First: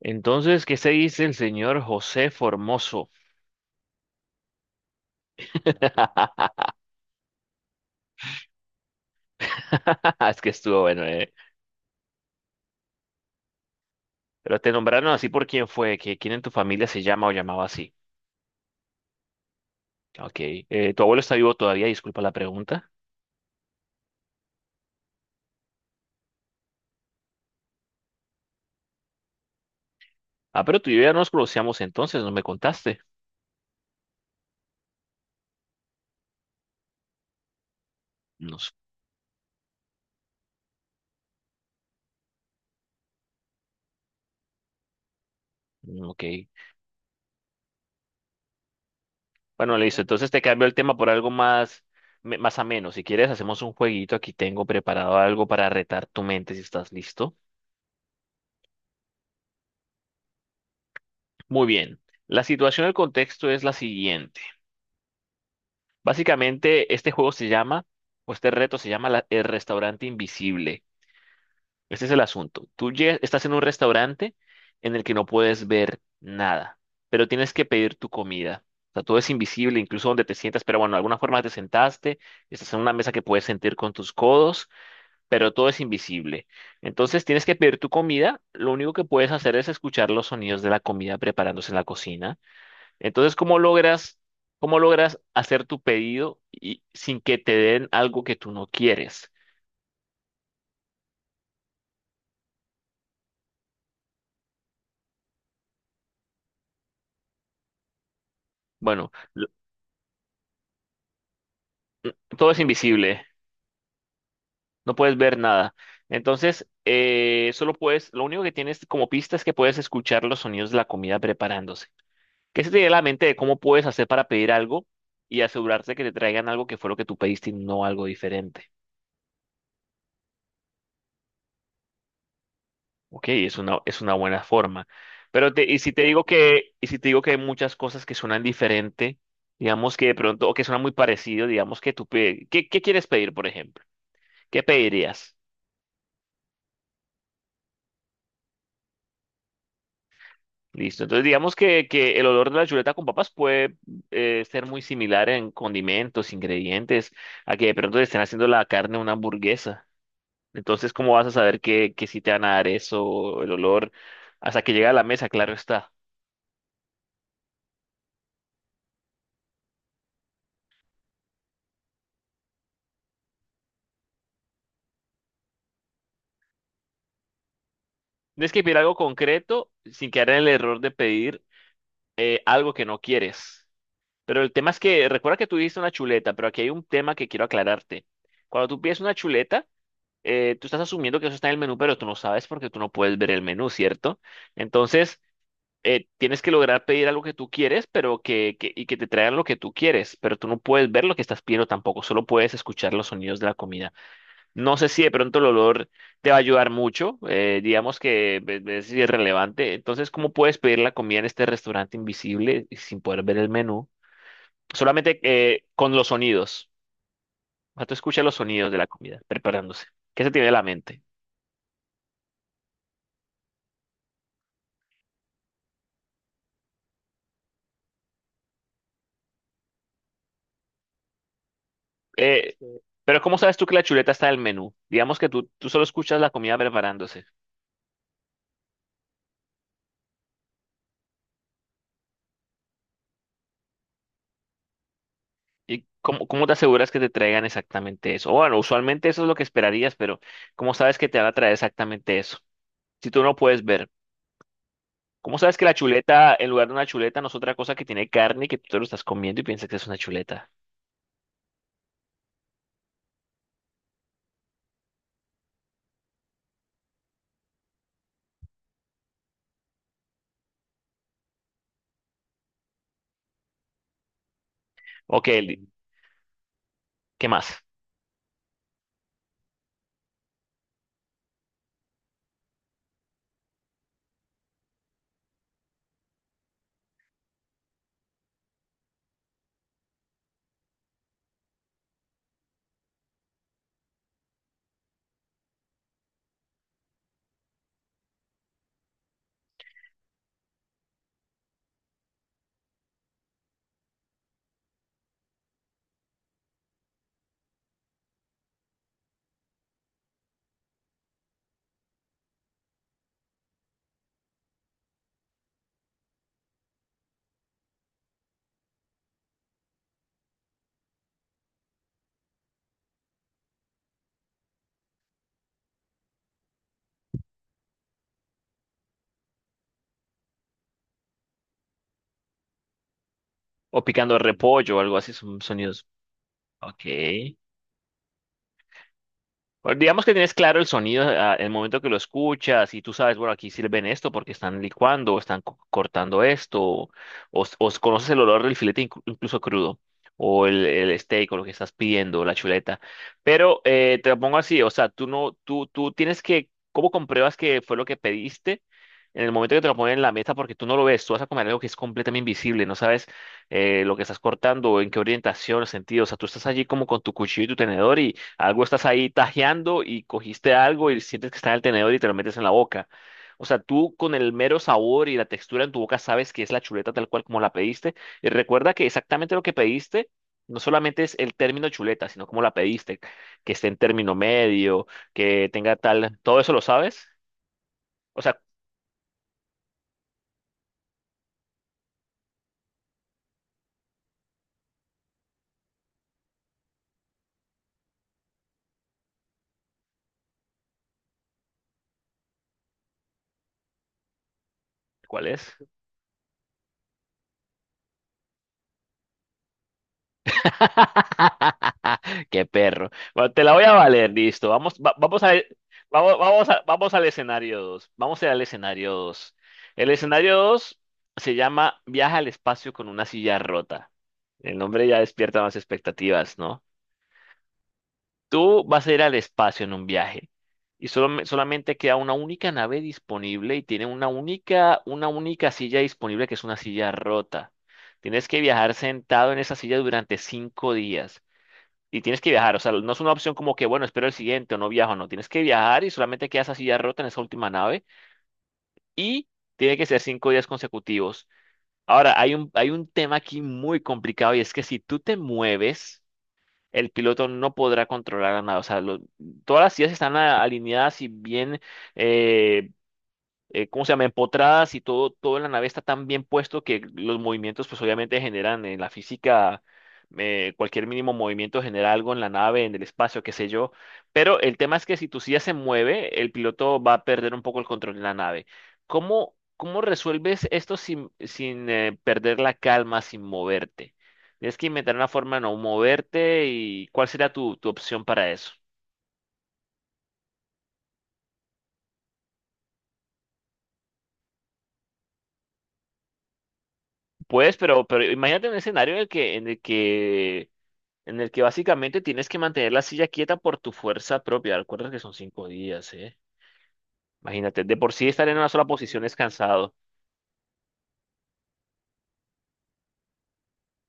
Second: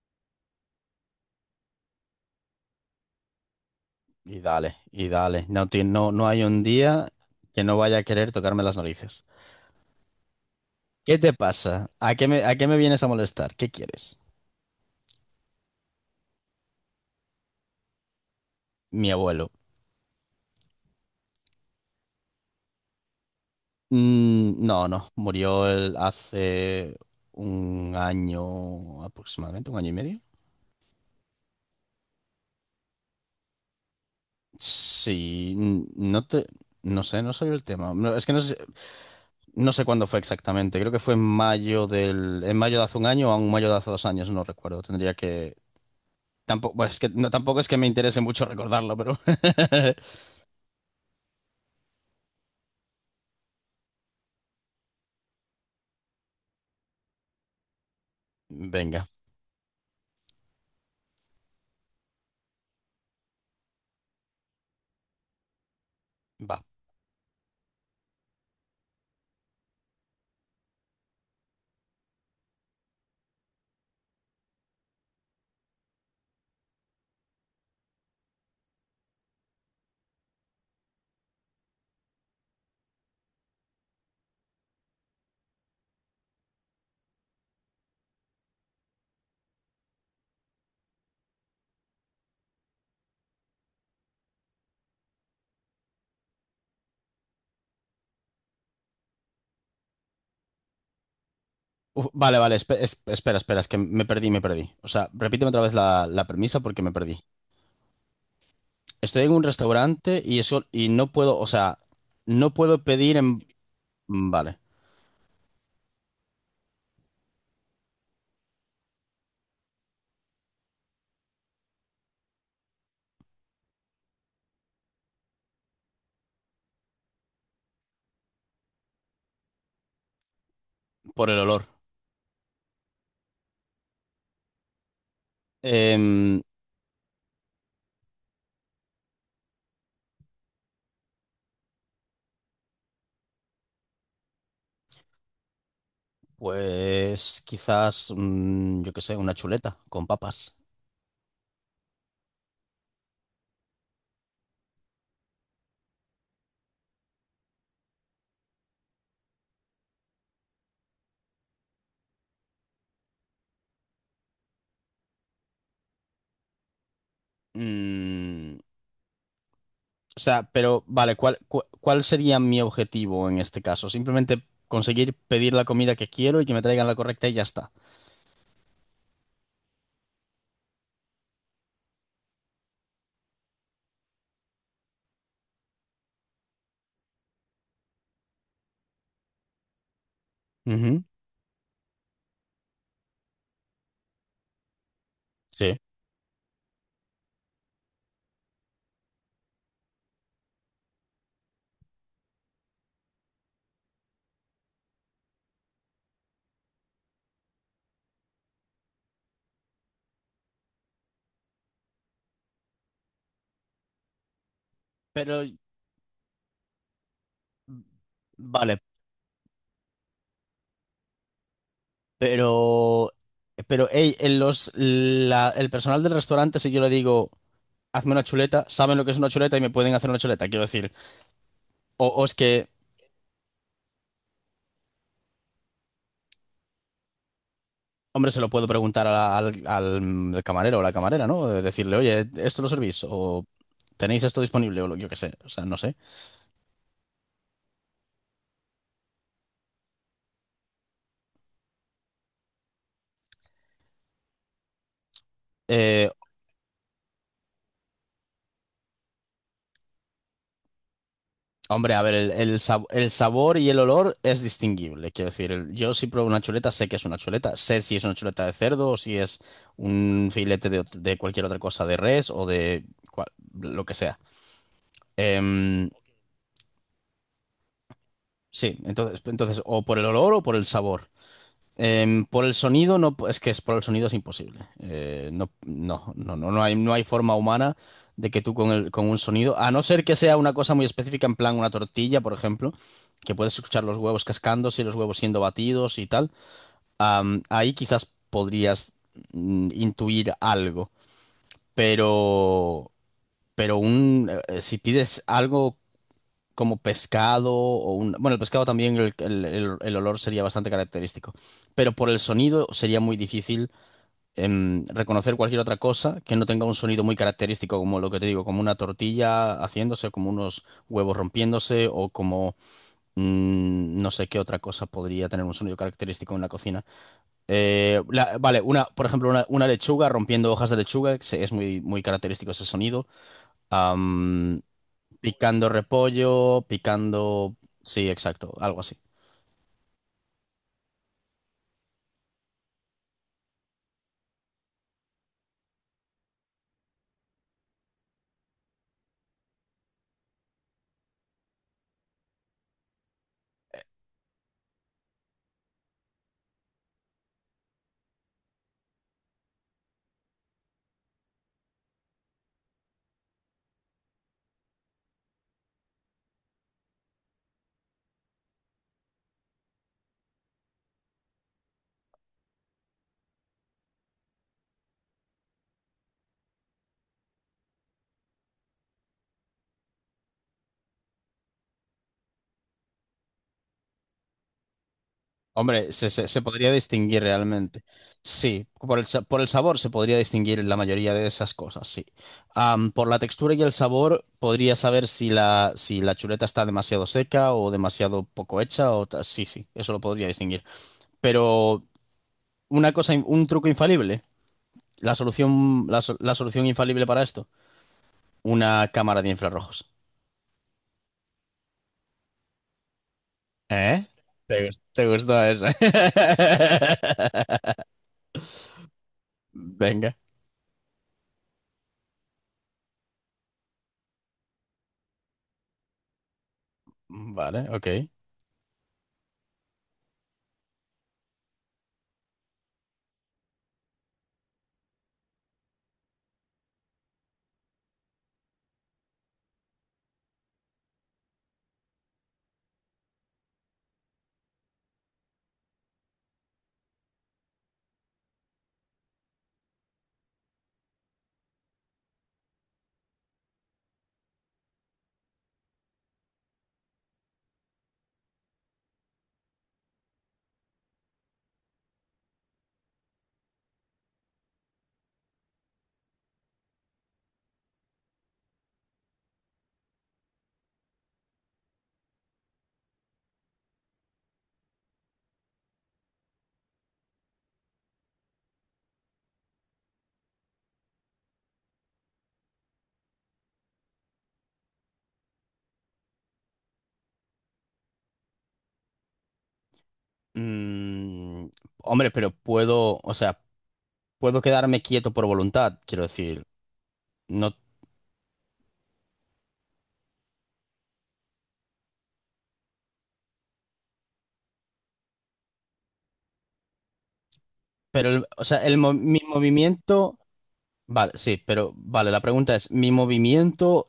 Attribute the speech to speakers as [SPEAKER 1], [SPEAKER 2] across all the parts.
[SPEAKER 1] Entonces, ¿qué se dice el señor José Formoso?
[SPEAKER 2] Y dale, y dale. No, no, no hay un día que no vaya a querer tocarme las narices.
[SPEAKER 1] Es que estuvo bueno,
[SPEAKER 2] ¿Qué
[SPEAKER 1] ¿eh?
[SPEAKER 2] te pasa? ¿A qué me vienes a molestar? ¿Qué quieres?
[SPEAKER 1] Pero te nombraron así por quién fue, que quién en tu familia se llama o llamaba así.
[SPEAKER 2] Mi abuelo.
[SPEAKER 1] Ok. ¿Tu abuelo está vivo todavía? Disculpa la pregunta.
[SPEAKER 2] No, no. Murió él hace un año aproximadamente, un año y medio.
[SPEAKER 1] Ah, pero tú y yo ya nos conocíamos entonces, no me contaste.
[SPEAKER 2] Sí, no sé, no sabía el tema. No, es que no sé,
[SPEAKER 1] Nos...
[SPEAKER 2] no sé cuándo fue exactamente. Creo que fue en mayo de hace un año o en mayo de hace dos años, no recuerdo. Tendría que.
[SPEAKER 1] Ok.
[SPEAKER 2] Tampoco, bueno, no, tampoco es que me interese mucho recordarlo, pero.
[SPEAKER 1] Bueno, listo. Entonces te cambio el tema por algo más, más ameno. Si quieres, hacemos un jueguito. Aquí tengo preparado algo para retar tu mente si estás listo.
[SPEAKER 2] Venga,
[SPEAKER 1] Muy bien. La situación, el contexto es la siguiente.
[SPEAKER 2] va.
[SPEAKER 1] Básicamente, este juego se llama, o este reto se llama el restaurante invisible. Este es el asunto. Estás en un restaurante en el que no puedes ver nada, pero tienes que pedir tu comida. O sea, todo es invisible, incluso donde te sientas, pero bueno, de alguna forma te sentaste, estás en una mesa que puedes sentir con tus codos, pero todo es invisible. Entonces tienes que pedir tu comida, lo único que puedes hacer es escuchar los sonidos de la comida preparándose en la cocina. Entonces, ¿cómo logras hacer tu pedido y sin que te den algo que tú no quieres?
[SPEAKER 2] Uf, vale, vale, espera, espera, es que me perdí, me perdí. O sea, repíteme otra vez la premisa porque me perdí.
[SPEAKER 1] Bueno,
[SPEAKER 2] Estoy en un restaurante y eso, y no puedo, o sea,
[SPEAKER 1] todo
[SPEAKER 2] no
[SPEAKER 1] es
[SPEAKER 2] puedo pedir
[SPEAKER 1] invisible,
[SPEAKER 2] en. Vale,
[SPEAKER 1] no puedes ver nada. Entonces, solo puedes, lo único que tienes como pista es que puedes escuchar los sonidos de la comida preparándose. ¿Qué se te viene a la mente de cómo puedes hacer para pedir algo y asegurarte que te traigan algo que fue lo que tú pediste y no algo diferente?
[SPEAKER 2] por el olor.
[SPEAKER 1] Ok, es una buena forma. Pero te,
[SPEAKER 2] Em,
[SPEAKER 1] y si te digo que hay muchas cosas que suenan diferente, digamos que de pronto, o que suenan muy parecido, digamos que ¿qué, qué quieres pedir, por ejemplo? ¿Qué pedirías?
[SPEAKER 2] pues quizás, yo qué sé, una chuleta con papas.
[SPEAKER 1] Listo. Entonces, digamos que el olor de la chuleta con papas puede ser muy similar en condimentos, ingredientes, a que de pronto le estén haciendo la carne a una hamburguesa. Entonces, ¿cómo vas a saber que si te van a dar eso, el olor, hasta que llegue a la mesa, claro está?
[SPEAKER 2] Mm, O sea, pero vale, ¿cuál sería mi objetivo en este caso? Simplemente conseguir pedir la comida que quiero y que me traigan la correcta y ya está.
[SPEAKER 1] Tienes que pedir algo concreto sin quedar en el error de pedir algo que no quieres. Pero el tema es que, recuerda que tú dijiste una chuleta, pero aquí hay un tema que quiero aclararte. Cuando tú pides una chuleta, tú estás
[SPEAKER 2] Ujú.
[SPEAKER 1] asumiendo que eso está en el menú, pero tú no sabes porque tú no puedes ver el menú, ¿cierto? Entonces,
[SPEAKER 2] Sí.
[SPEAKER 1] tienes que lograr pedir algo que tú quieres, pero y que te traigan lo que tú quieres, pero tú no puedes ver lo que estás pidiendo tampoco, solo puedes escuchar los sonidos de la comida. No sé si de pronto el olor te va a ayudar mucho, digamos que ve si es irrelevante. Entonces, ¿cómo puedes pedir la comida en este restaurante invisible y sin poder ver el menú? Solamente
[SPEAKER 2] Pero,
[SPEAKER 1] con los sonidos. O sea, tú escuchas los sonidos de
[SPEAKER 2] vale,
[SPEAKER 1] la comida preparándose. ¿Qué se tiene en la mente?
[SPEAKER 2] pero, pero, hey, en el personal del restaurante, si yo le digo, hazme una chuleta, saben lo que es una chuleta y me pueden hacer una chuleta, quiero decir. O es
[SPEAKER 1] Sí.
[SPEAKER 2] que,
[SPEAKER 1] Pero ¿cómo sabes tú que la chuleta está en el menú? Digamos que tú solo escuchas la comida preparándose.
[SPEAKER 2] hombre, se lo puedo preguntar al camarero o la camarera, ¿no? Decirle, oye, ¿esto lo servís? O tenéis esto disponible yo qué sé, o sea, no
[SPEAKER 1] ¿Y
[SPEAKER 2] sé.
[SPEAKER 1] cómo te aseguras que te traigan exactamente eso? Bueno, usualmente eso es lo que esperarías, pero ¿cómo sabes que te van a traer exactamente eso? Si tú no puedes ver. ¿Cómo sabes que la
[SPEAKER 2] Eh,
[SPEAKER 1] chuleta, en lugar de una chuleta, no es otra cosa que tiene carne y que tú te lo estás comiendo y piensas que es una chuleta?
[SPEAKER 2] Hombre, a ver, el sabor y el olor es distinguible. Quiero decir, yo si pruebo una chuleta, sé que es una chuleta. Sé si es una chuleta de cerdo o si es un filete de, de cualquier otra cosa, de res o de cual- lo que sea.
[SPEAKER 1] Ok,
[SPEAKER 2] Em,
[SPEAKER 1] ¿qué más?
[SPEAKER 2] sí, entonces, entonces, o por el olor o por el sabor. Por el sonido no, es que es por el sonido es imposible. No, no, no, no, no hay forma humana de que tú con con un sonido, a no ser que sea una cosa muy específica, en plan una tortilla, por ejemplo, que puedes escuchar los huevos cascándose y los huevos siendo batidos y tal. Ahí quizás podrías intuir algo, pero, pero un, si pides algo como pescado o un... Bueno, el pescado también, el olor sería bastante característico, pero por el sonido sería muy difícil reconocer cualquier otra cosa que no tenga un sonido muy característico, como lo que te digo, como una tortilla haciéndose, como unos huevos rompiéndose o como... No sé qué otra cosa podría tener un sonido característico en la cocina. Vale, una, por ejemplo, una lechuga rompiendo hojas de lechuga, se- es muy, muy característico ese sonido.
[SPEAKER 1] O picando repollo o algo así, son
[SPEAKER 2] Picando
[SPEAKER 1] sonidos.
[SPEAKER 2] repollo,
[SPEAKER 1] Ok.
[SPEAKER 2] picando... Sí, exacto, algo así.
[SPEAKER 1] Bueno, digamos que tienes claro el sonido ah, el momento que lo escuchas y tú sabes, bueno, aquí sirven esto porque están licuando, o están cortando esto, o, conoces el olor del filete incluso crudo, o el steak o lo que estás pidiendo, la chuleta. Pero te lo pongo así, o sea, tú no, tú tienes que, ¿cómo compruebas que fue lo que pediste? En el momento que te lo ponen en la mesa, porque tú no lo ves, tú vas a comer algo que es completamente invisible, no sabes lo que estás cortando, en qué orientación, sentido, o sea, tú estás allí como con tu cuchillo y tu tenedor algo estás ahí tajeando y cogiste algo y sientes que está en el tenedor y te lo metes en la boca. O sea, tú con el mero sabor y la textura en tu boca sabes que es la chuleta tal cual como la pediste. Y recuerda que exactamente lo que pediste no solamente es el término chuleta, sino cómo la pediste, que esté en término medio, que tenga
[SPEAKER 2] Hombre,
[SPEAKER 1] tal, todo
[SPEAKER 2] se
[SPEAKER 1] eso lo
[SPEAKER 2] podría
[SPEAKER 1] sabes.
[SPEAKER 2] distinguir realmente.
[SPEAKER 1] O sea,
[SPEAKER 2] Sí, por el sabor se podría distinguir la mayoría de esas cosas, sí. Por la textura y el sabor podría saber si si la chuleta está demasiado seca o demasiado poco hecha o ta- sí, sí, eso lo podría distinguir. Pero una cosa, in- un truco infalible, la
[SPEAKER 1] ¿cuál es?
[SPEAKER 2] solución, la solución infalible para esto, una cámara de infrarrojos.
[SPEAKER 1] Qué perro. Bueno, te la voy a
[SPEAKER 2] ¿Eh?
[SPEAKER 1] valer, listo.
[SPEAKER 2] ¿Te, te gustó eso?
[SPEAKER 1] Vamos, vamos al escenario 2. Vamos a ir al escenario 2. El
[SPEAKER 2] Venga.
[SPEAKER 1] escenario 2 se llama Viaja al espacio con una silla rota. El nombre ya despierta más expectativas, ¿no?
[SPEAKER 2] Vale, ok.
[SPEAKER 1] Tú vas a ir al espacio en un viaje y solo, solamente queda una única nave disponible y tiene una única silla disponible que es una silla rota. Tienes que viajar sentado en esa silla durante 5 días. Y tienes que viajar, o sea, no es una opción como que, bueno, espero el siguiente o no viajo, no, tienes que viajar y solamente quedas así ya rota en esa última nave y tiene que ser 5 días consecutivos. Ahora, hay un tema aquí muy complicado y es que si tú te mueves, el piloto no podrá controlar la nave, o sea, lo- todas las sillas están alineadas y bien eh, ¿cómo se llama? Empotradas y todo, todo en la nave está tan bien puesto que los movimientos pues obviamente generan en la física, cualquier mínimo movimiento genera algo en la nave, en el espacio, qué sé yo. Pero el tema es que si tu silla se mueve, el piloto va a perder un poco el control de la nave. Cómo resuelves esto sin perder la calma, sin moverte? Tienes que inventar una forma de no moverte y ¿cuál sería tu opción para eso?
[SPEAKER 2] Mm, Hombre, pero puedo, o sea, puedo quedarme quieto por voluntad, quiero decir. No,
[SPEAKER 1] Pero imagínate un escenario en el que básicamente tienes que mantener la silla quieta por tu fuerza propia. Recuerda que son 5 días, ¿eh? Imagínate, de por sí
[SPEAKER 2] pero,
[SPEAKER 1] estar en
[SPEAKER 2] o
[SPEAKER 1] una
[SPEAKER 2] sea,
[SPEAKER 1] sola posición es
[SPEAKER 2] mi
[SPEAKER 1] cansado.
[SPEAKER 2] movimiento. Vale, sí, pero vale, la pregunta es, ¿mi movimiento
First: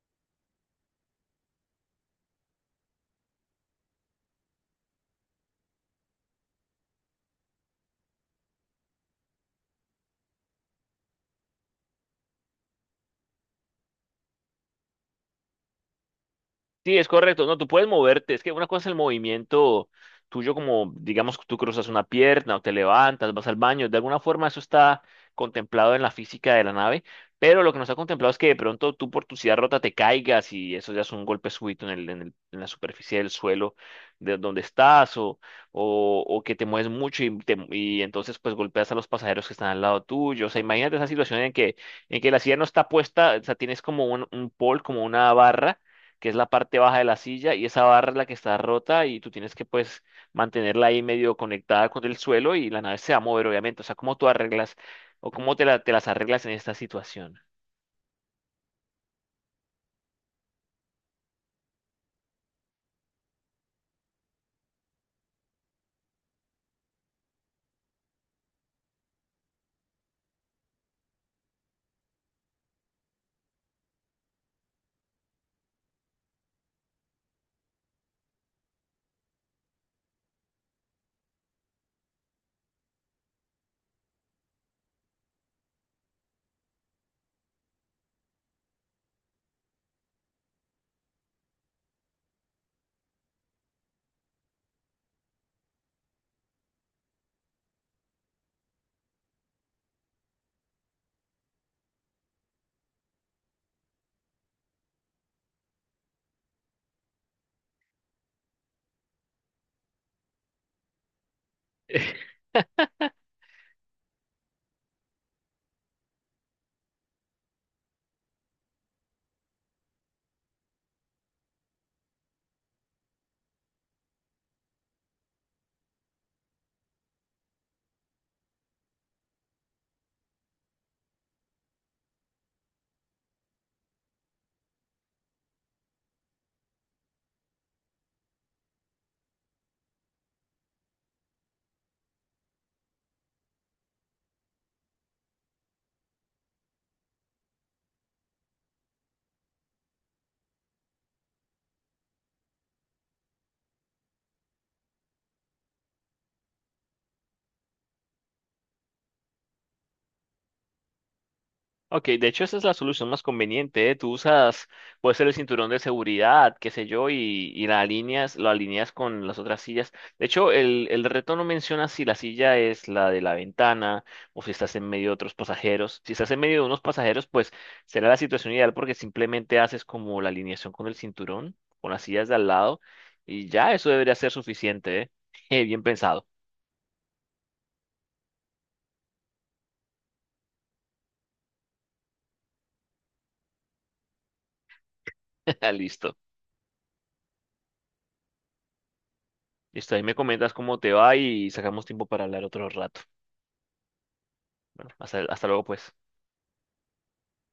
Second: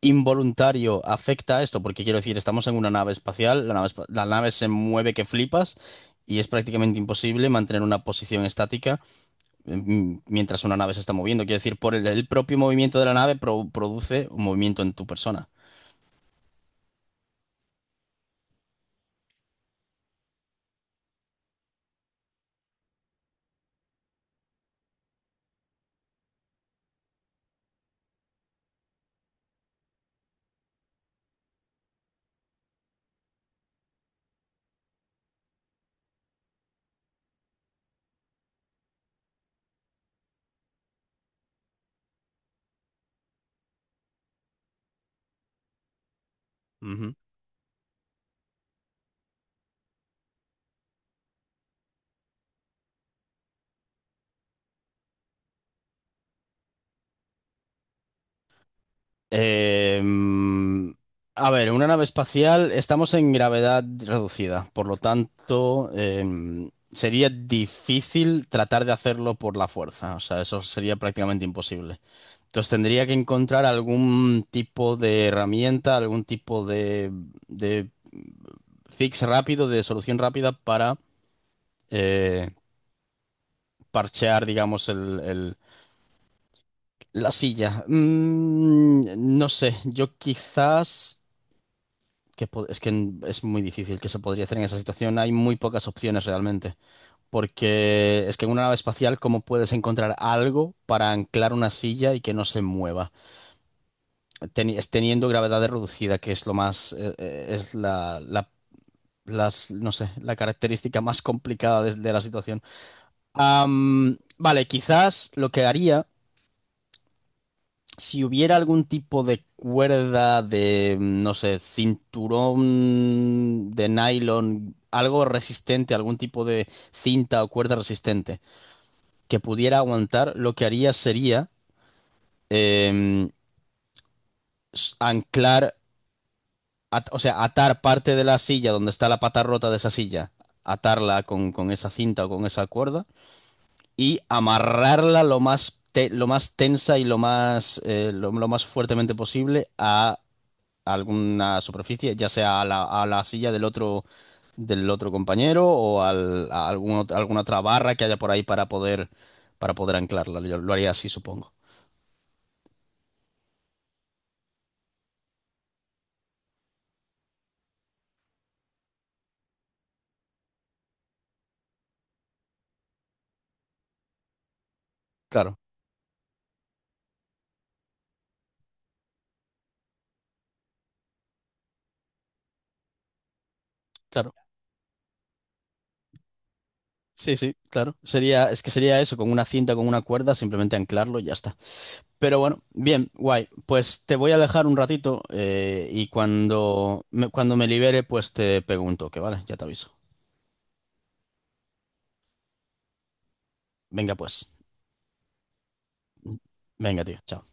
[SPEAKER 2] involuntario afecta a esto? Porque quiero decir, estamos en una nave espacial, la nave se mueve que flipas y es prácticamente imposible mantener una posición estática. Mientras una nave se está moviendo. Quiero decir, por el propio movimiento de la nave produce un movimiento en tu persona.
[SPEAKER 1] Sí, es correcto. No, tú puedes moverte. Es que una cosa es el movimiento tuyo, como digamos, tú cruzas una pierna o te levantas, vas al baño. De alguna forma eso está contemplado en la física de la nave, pero lo que no está contemplado es que de pronto tú por tu silla rota te caigas y eso ya es un golpe súbito en el, en la superficie del suelo de donde estás o, o que te mueves mucho y, y entonces pues golpeas a los pasajeros que están al lado tuyo. O sea, imagínate esa situación en que la silla no está puesta, o sea, tienes como un pole, como una barra que es la parte baja de
[SPEAKER 2] Ujú.
[SPEAKER 1] la silla, y esa barra es la que está rota y tú tienes que pues mantenerla ahí medio conectada con el suelo y la nave se va a mover, obviamente. O sea, ¿cómo tú arreglas o cómo te las arreglas en esta situación?
[SPEAKER 2] Eh, mm, a ver, una nave espacial, estamos en gravedad reducida, por lo tanto, sería difícil tratar de hacerlo por la fuerza, o sea, eso sería prácticamente imposible. Entonces tendría que encontrar algún tipo de herramienta, algún tipo de fix rápido, de solución rápida para, eh, parchear, digamos, la silla. No sé, yo quizás... Que es que es muy difícil que se podría hacer en esa situación. Hay muy pocas opciones realmente. Porque es que en una nave espacial, ¿cómo puedes encontrar algo para anclar una silla y que no se mueva? Es teniendo gravedad reducida, que es lo más... es no sé, la característica más complicada de la situación. Vale, quizás lo que haría... si hubiera algún tipo de cuerda de, no sé, cinturón de nylon, algo resistente, algún tipo de cinta o cuerda resistente que pudiera aguantar, lo que haría sería eh, anclar, o sea, atar parte de la silla donde está la pata rota de esa silla, atarla con esa cinta o con esa cuerda y amarrarla lo más, lo más tensa y lo más, lo más fuertemente posible a alguna superficie, ya sea a a la silla del otro compañero o a algún alguna otra barra que haya por ahí para poder anclarla. Yo lo haría así, supongo.
[SPEAKER 1] Ok, de hecho esa es la solución más conveniente, ¿eh? Tú usas, puede ser el cinturón de seguridad, qué sé yo, y la alineas, lo alineas con las otras sillas. De hecho, el reto no menciona si la silla es la de la ventana o si estás en medio de otros
[SPEAKER 2] Claro,
[SPEAKER 1] pasajeros. Si estás en medio de unos pasajeros, pues será la situación ideal porque simplemente haces como la alineación con el cinturón, con las sillas de al lado, y ya eso debería ser
[SPEAKER 2] claro.
[SPEAKER 1] suficiente, ¿eh? Bien pensado.
[SPEAKER 2] Sí, sí, claro. Sería, es que sería eso, con una cinta, con una cuerda, simplemente anclarlo y ya está. Pero bueno, bien, guay. Pues te voy a dejar un ratito y
[SPEAKER 1] Listo.
[SPEAKER 2] cuando cuando me libere, pues te pego un toque, ¿vale? Ya te aviso.
[SPEAKER 1] Listo, ahí me comentas cómo te va y sacamos tiempo para hablar otro rato.
[SPEAKER 2] Venga, pues.
[SPEAKER 1] Bueno, hasta luego, pues.
[SPEAKER 2] Venga, tío. Chao.